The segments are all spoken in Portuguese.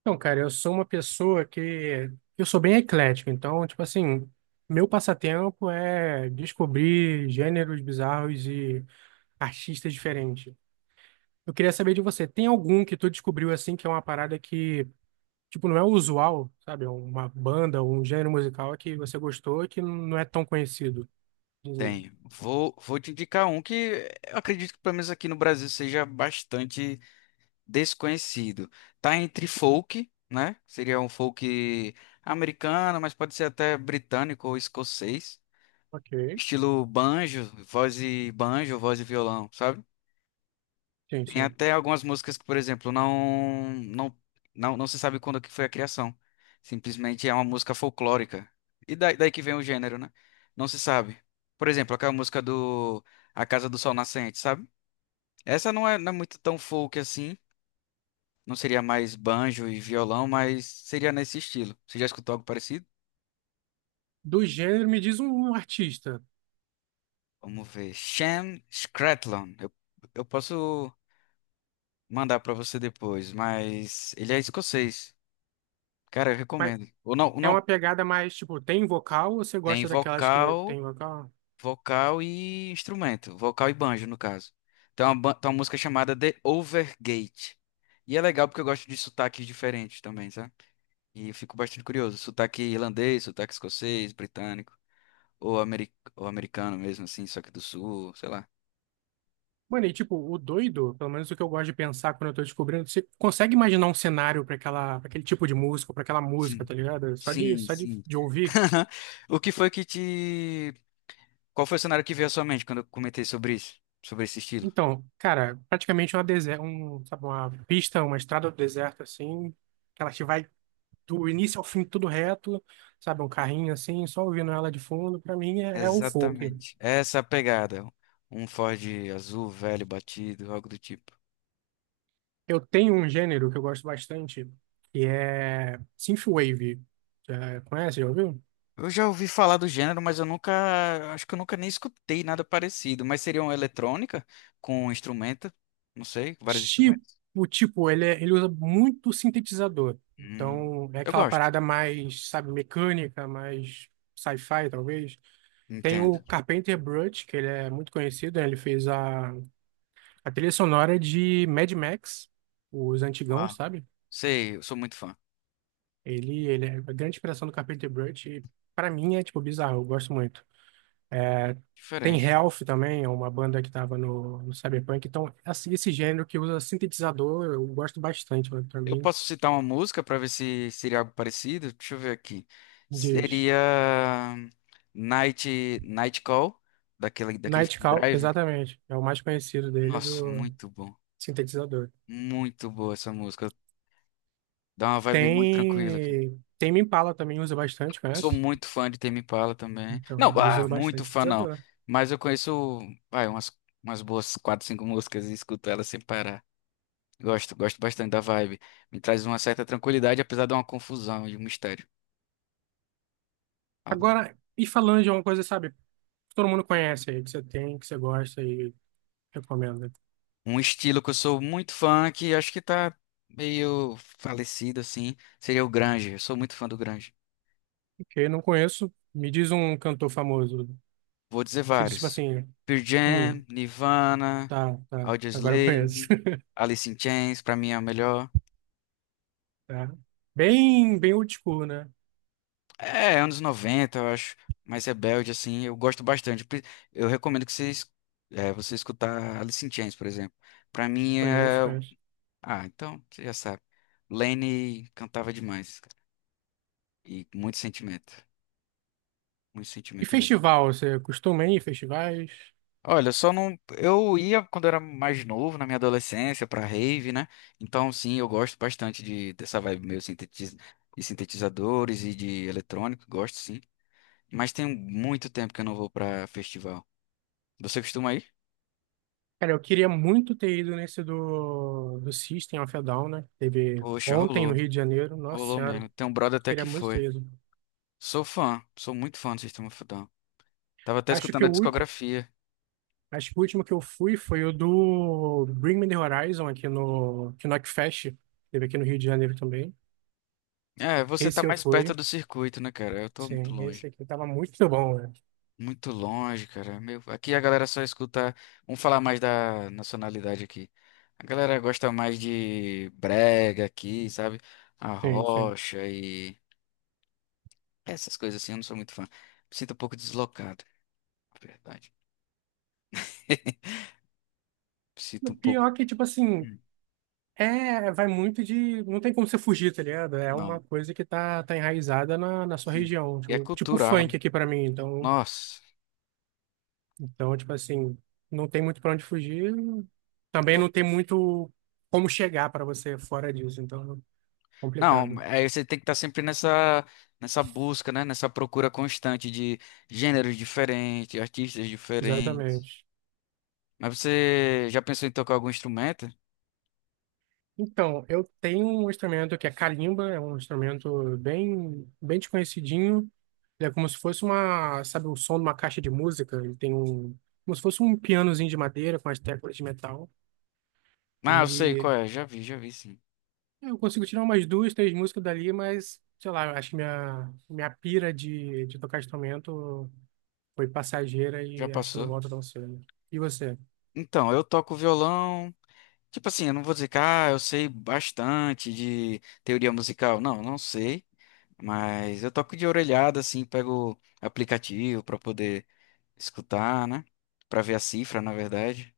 Então, cara, eu sou uma pessoa que eu sou bem eclético, então, tipo assim, meu passatempo é descobrir gêneros bizarros e artistas diferentes. Eu queria saber de você, tem algum que tu descobriu assim que é uma parada que, tipo, não é o usual, sabe? Uma banda ou um gênero musical que você gostou e que não é tão conhecido. Diz aí. Tenho. Vou te indicar um que eu acredito que pelo menos aqui no Brasil seja bastante desconhecido. Tá entre folk, né? Seria um folk americano, mas pode ser até britânico ou escocês. Ok. Estilo banjo, voz e violão, sabe? Sim, Tem sim. até algumas músicas que, por exemplo, não se sabe quando que foi a criação. Simplesmente é uma música folclórica. E daí que vem o gênero, né? Não se sabe. Por exemplo, aquela música do A Casa do Sol Nascente, sabe? Essa não é muito tão folk assim. Não seria mais banjo e violão, mas seria nesse estilo. Você já escutou algo parecido? Do gênero, me diz um artista. Vamos ver. Shan Scratlon. Eu posso mandar pra você depois, mas ele é escocês. Cara, eu Mas recomendo. Ou não, ou é não, uma pegada mais, tipo, tem vocal ou você Tem gosta daquelas que vocal, tem vocal? vocal e instrumento, vocal e banjo, no caso. Tem uma música chamada The Overgate. E é legal porque eu gosto de sotaques diferentes também, sabe? E eu fico bastante curioso. Sotaque irlandês, sotaque escocês, britânico, ou americano mesmo, assim, só que do sul, sei lá. Mano, e tipo, o doido, pelo menos o que eu gosto de pensar quando eu tô descobrindo, você consegue imaginar um cenário pra aquele tipo de música, pra aquela música, Sim, tá ligado? Só de, sim, só de, sim. de ouvir. O que foi que te. Qual foi o cenário que veio à sua mente quando eu comentei sobre isso? Sobre esse estilo? Então, cara, praticamente uma deserta, sabe, uma pista, uma estrada do deserto assim, que ela te vai do início ao fim tudo reto, sabe, um carrinho assim, só ouvindo ela de fundo, pra mim é o folk. Exatamente. Essa é a pegada. Um Ford azul, velho, batido, algo do tipo. Eu tenho um gênero que eu gosto bastante, que é synthwave. Já conhece, já ouviu? Eu já ouvi falar do gênero, mas eu nunca. Acho que eu nunca nem escutei nada parecido. Mas seria uma eletrônica com um instrumento, não sei, vários instrumentos. Tipo, ele usa muito sintetizador. Hum, Então, é eu aquela gosto. parada mais, sabe, mecânica, mais sci-fi, talvez. Tem Entendo. o Carpenter Brut, que ele é muito conhecido, né? Ele fez a trilha sonora de Mad Max, os antigão, Uau. sabe? Sei, eu sou muito fã. Ele é a grande inspiração do Carpenter Brut e, pra mim, é, tipo, bizarro. Eu gosto muito. É. Tem Diferente. Health também, é uma banda que estava no Cyberpunk. Então, assim, esse gênero que usa sintetizador, eu gosto bastante, né, pra Eu mim, posso citar uma música para ver se seria algo parecido? Deixa eu ver aqui. diz. Seria Night Call, daquele filme Nightcall, Drive. exatamente, é o mais conhecido dele, Nossa, do muito bom. sintetizador. Muito boa essa música. Dá uma vibe muito tranquila, cara. Tem, Tame Impala também usa bastante, Sou conhece? muito fã de Tame Impala também. Então, Não, ele ah, usa muito bastante fã não. sintetizador. Mas eu conheço, vai, umas boas quatro, cinco músicas e escuto elas sem parar. Gosto, gosto bastante da vibe. Me traz uma certa tranquilidade, apesar de uma confusão e um mistério. Agora, e falando de uma coisa, sabe, que todo mundo conhece aí, que você tem, que você gosta e recomenda. Um estilo que eu sou muito fã, que acho que tá meio falecido, assim, seria o Grunge. Eu sou muito fã do Grunge. Porque não conheço, me diz um cantor famoso. Vou dizer Você diz, tipo vários. assim... Pearl Hum. Jam, Nirvana... Tá, tá. Agora eu conheço. Audioslave, Alice in Chains, pra mim é a melhor. Tá. Bem, bem old school, né? É, anos 90, eu acho, mais rebelde, assim, eu gosto bastante. Eu recomendo que você escutar Alice in Chains, por exemplo. Pra mim é... Conheço, conheço. Ah, então, você já sabe. Lane cantava demais, cara. E muito E sentimento mesmo. festival, você costuma ir em festivais? Olha, só não... Eu ia quando era mais novo, na minha adolescência, pra rave, né? Então, sim, eu gosto bastante de, dessa vibe meio sintetiz... de sintetizadores e de eletrônico, gosto, sim. Mas tem muito tempo que eu não vou pra festival. Você costuma ir? Cara, eu queria muito ter ido nesse do System of a Down, né? Teve Poxa, ontem no rolou. Rio de Janeiro. Nossa Rolou Senhora, mesmo. Tem um brother até queria que muito ter foi. ido. Sou fã. Sou muito fã do Sistema fudão. Tava até Acho que escutando a o último, discografia. acho que o último que eu fui foi o do Bring Me the Horizon aqui no Okfest. Teve aqui no Rio de Janeiro também. É, você tá Esse eu mais perto fui. do circuito, né, cara? Eu tô muito Sim, esse longe. aqui tava muito bom, né? Muito longe, cara. Meu, aqui a galera só escuta. Vamos falar mais da nacionalidade aqui. A galera gosta mais de brega aqui, sabe? A Sim, sim. rocha e essas coisas assim. Eu não sou muito fã. Me sinto um pouco deslocado, na verdade. O Sinto um pouco. pior é que, tipo assim, Hum. é, vai muito de. Não tem como você fugir, tá ligado? É uma Não. coisa que tá enraizada na sua Sim. região. E é Tipo funk cultural. aqui pra mim. Então, Nossa. então, tipo assim, não tem muito pra onde fugir. Também Não, não tem muito como chegar pra você fora disso. Então, não, complicado. aí você tem que estar sempre nessa busca, né? Nessa procura constante de gêneros diferentes, artistas diferentes. Exatamente. Mas você já pensou em tocar algum instrumento? Então, eu tenho um instrumento que é calimba, é um instrumento bem, bem desconhecidinho. Ele é como se fosse uma, sabe, o som de uma caixa de música. Ele tem um. Como se fosse um pianozinho de madeira com as teclas de metal. Ah, eu sei qual E é. Já vi, sim. eu consigo tirar umas duas, três músicas dali, mas, sei lá, eu acho que minha pira de tocar instrumento foi passageira Já e acho que não passou. volta tão cedo. E você? Então, eu toco violão. Tipo assim, eu não vou dizer que ah, eu sei bastante de teoria musical. Não, não sei. Mas eu toco de orelhada, assim, pego aplicativo para poder escutar, né? Pra ver a cifra, na verdade.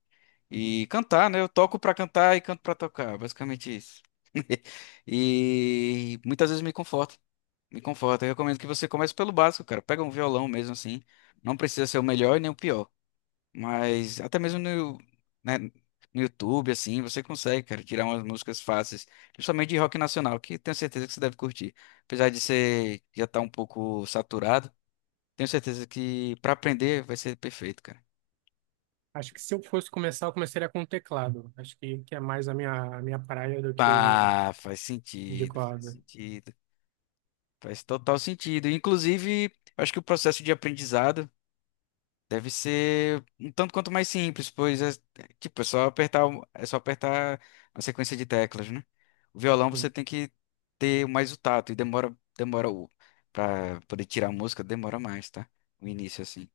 E cantar, né? Eu toco pra cantar e canto pra tocar, basicamente isso. E muitas vezes me conforta, me conforta. Eu recomendo que você comece pelo básico, cara. Pega um violão mesmo assim. Não precisa ser o melhor e nem o pior, mas até mesmo no, né, no YouTube assim, você consegue, cara, tirar umas músicas fáceis, principalmente de rock nacional, que tenho certeza que você deve curtir. Apesar de ser já estar um pouco saturado, tenho certeza que pra aprender vai ser perfeito, cara. Acho que se eu fosse começar, eu começaria com teclado. Acho que é mais a minha praia do que Ah, faz de sentido, faz corda. sentido, faz total sentido. Inclusive, eu acho que o processo de aprendizado deve ser um tanto quanto mais simples, pois é, tipo, é só apertar, é só apertar uma sequência de teclas, né? O violão você tem que ter mais o tato e demora, demora o para poder tirar a música, demora mais, tá? O início assim.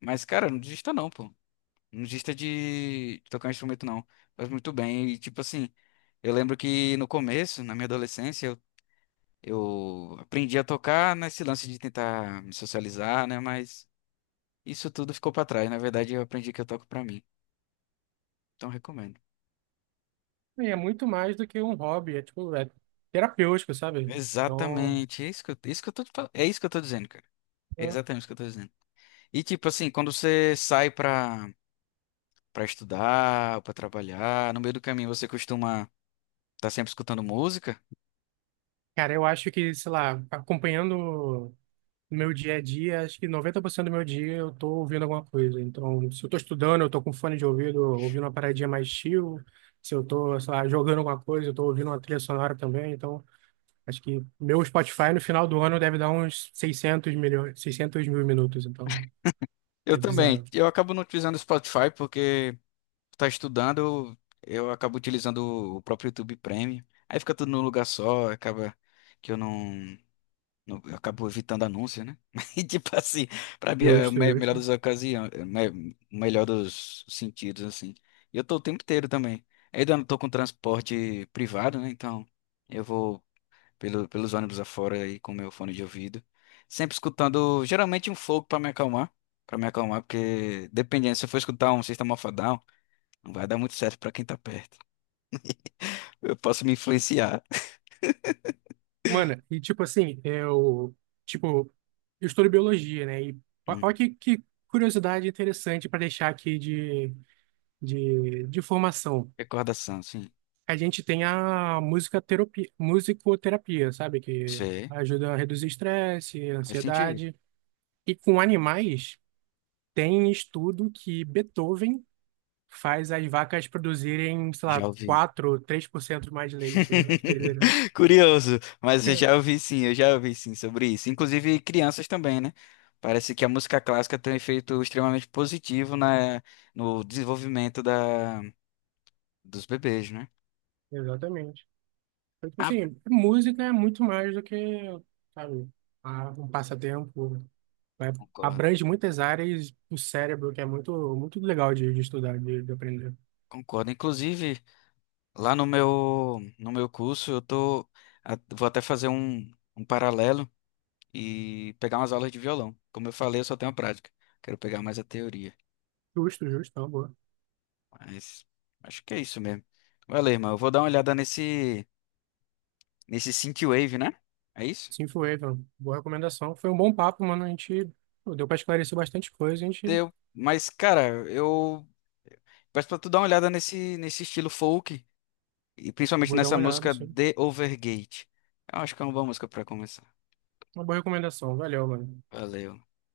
Mas cara, não desista não, pô. Não desista de tocar um instrumento não. Faz muito bem e tipo assim, eu lembro que no começo, na minha adolescência, eu aprendi a tocar nesse lance de tentar me socializar, né? Mas isso tudo ficou pra trás. Na verdade, eu aprendi que eu toco pra mim. Então, recomendo. E é muito mais do que um hobby, é tipo, é terapêutico, sabe? Então, Exatamente. É isso que eu tô, te fal- é isso que eu tô dizendo, cara. É eu- exatamente isso que eu tô dizendo. E, tipo assim, quando você sai pra, pra estudar, pra trabalhar, no meio do caminho você costuma estar sempre escutando música? cara, eu acho que, sei lá, acompanhando. No meu dia a dia, acho que 90% do meu dia eu tô ouvindo alguma coisa. Então, se eu tô estudando, eu tô com fone de ouvido, ouvindo uma paradinha mais chill. Se eu tô, sei lá, jogando alguma coisa, eu tô ouvindo uma trilha sonora também. Então, acho que meu Spotify no final do ano deve dar uns 600 milhões, 600 mil minutos. Então, Eu é bizarro. também. Eu acabo não utilizando o Spotify porque. Tá estudando, eu acabo utilizando o próprio YouTube Premium. Aí fica tudo num lugar só, acaba que eu não, eu acabo evitando anúncios, né? E tipo assim, pra mim é Justo, melhor justo. das ocasiões, é o melhor dos sentidos, assim. E eu tô o tempo inteiro também. Ainda não tô com transporte privado, né? Então eu vou pelos ônibus afora aí com meu fone de ouvido. Sempre escutando, geralmente um folk pra me acalmar. Pra me acalmar, porque dependendo, se eu for escutar um System of a Down, não vai dar muito certo pra quem tá perto. Eu posso me influenciar. Mano, e tipo assim, eu, tipo, eu estudo biologia, né? E Hum. olha que curiosidade interessante para deixar aqui de formação. Recordação, sim. A gente tem a música musicoterapia, sabe? Que Você ajuda a reduzir estresse, faz sentido. ansiedade. E com animais, tem estudo que Beethoven faz as vacas produzirem, sei lá, Já ouvi. quatro três por cento mais leite. Olha que doideira. Curioso, mas eu já ouvi sim, eu já ouvi sim sobre isso. Inclusive crianças também, né? Parece que a música clássica tem um efeito extremamente positivo no desenvolvimento dos bebês, né? Exatamente. Então, tipo Ah, assim, música é muito mais do que, sabe, um passatempo. Vai- concordo, Abrange muitas áreas do cérebro, que é muito, muito legal de estudar, de aprender. concordo. Inclusive, lá no meu curso, eu tô, vou até fazer um paralelo. E pegar umas aulas de violão. Como eu falei, eu só tenho a prática. Quero pegar mais a teoria. Justo, justo, tá bom. Mas acho que é isso mesmo. Valeu, irmão. Eu vou dar uma olhada nesse Synthwave, né? É isso? Sim, foi, Evan. Boa recomendação. Foi um bom papo, mano. A gente pô, deu pra esclarecer bastante coisa. A gente Deu. Mas, cara, eu peço pra tu dar uma olhada nesse estilo folk. E principalmente vou dar nessa uma olhada, música assim. The Overgate. Eu acho que é uma boa música pra começar. Uma boa recomendação. Valeu, mano. Valeu.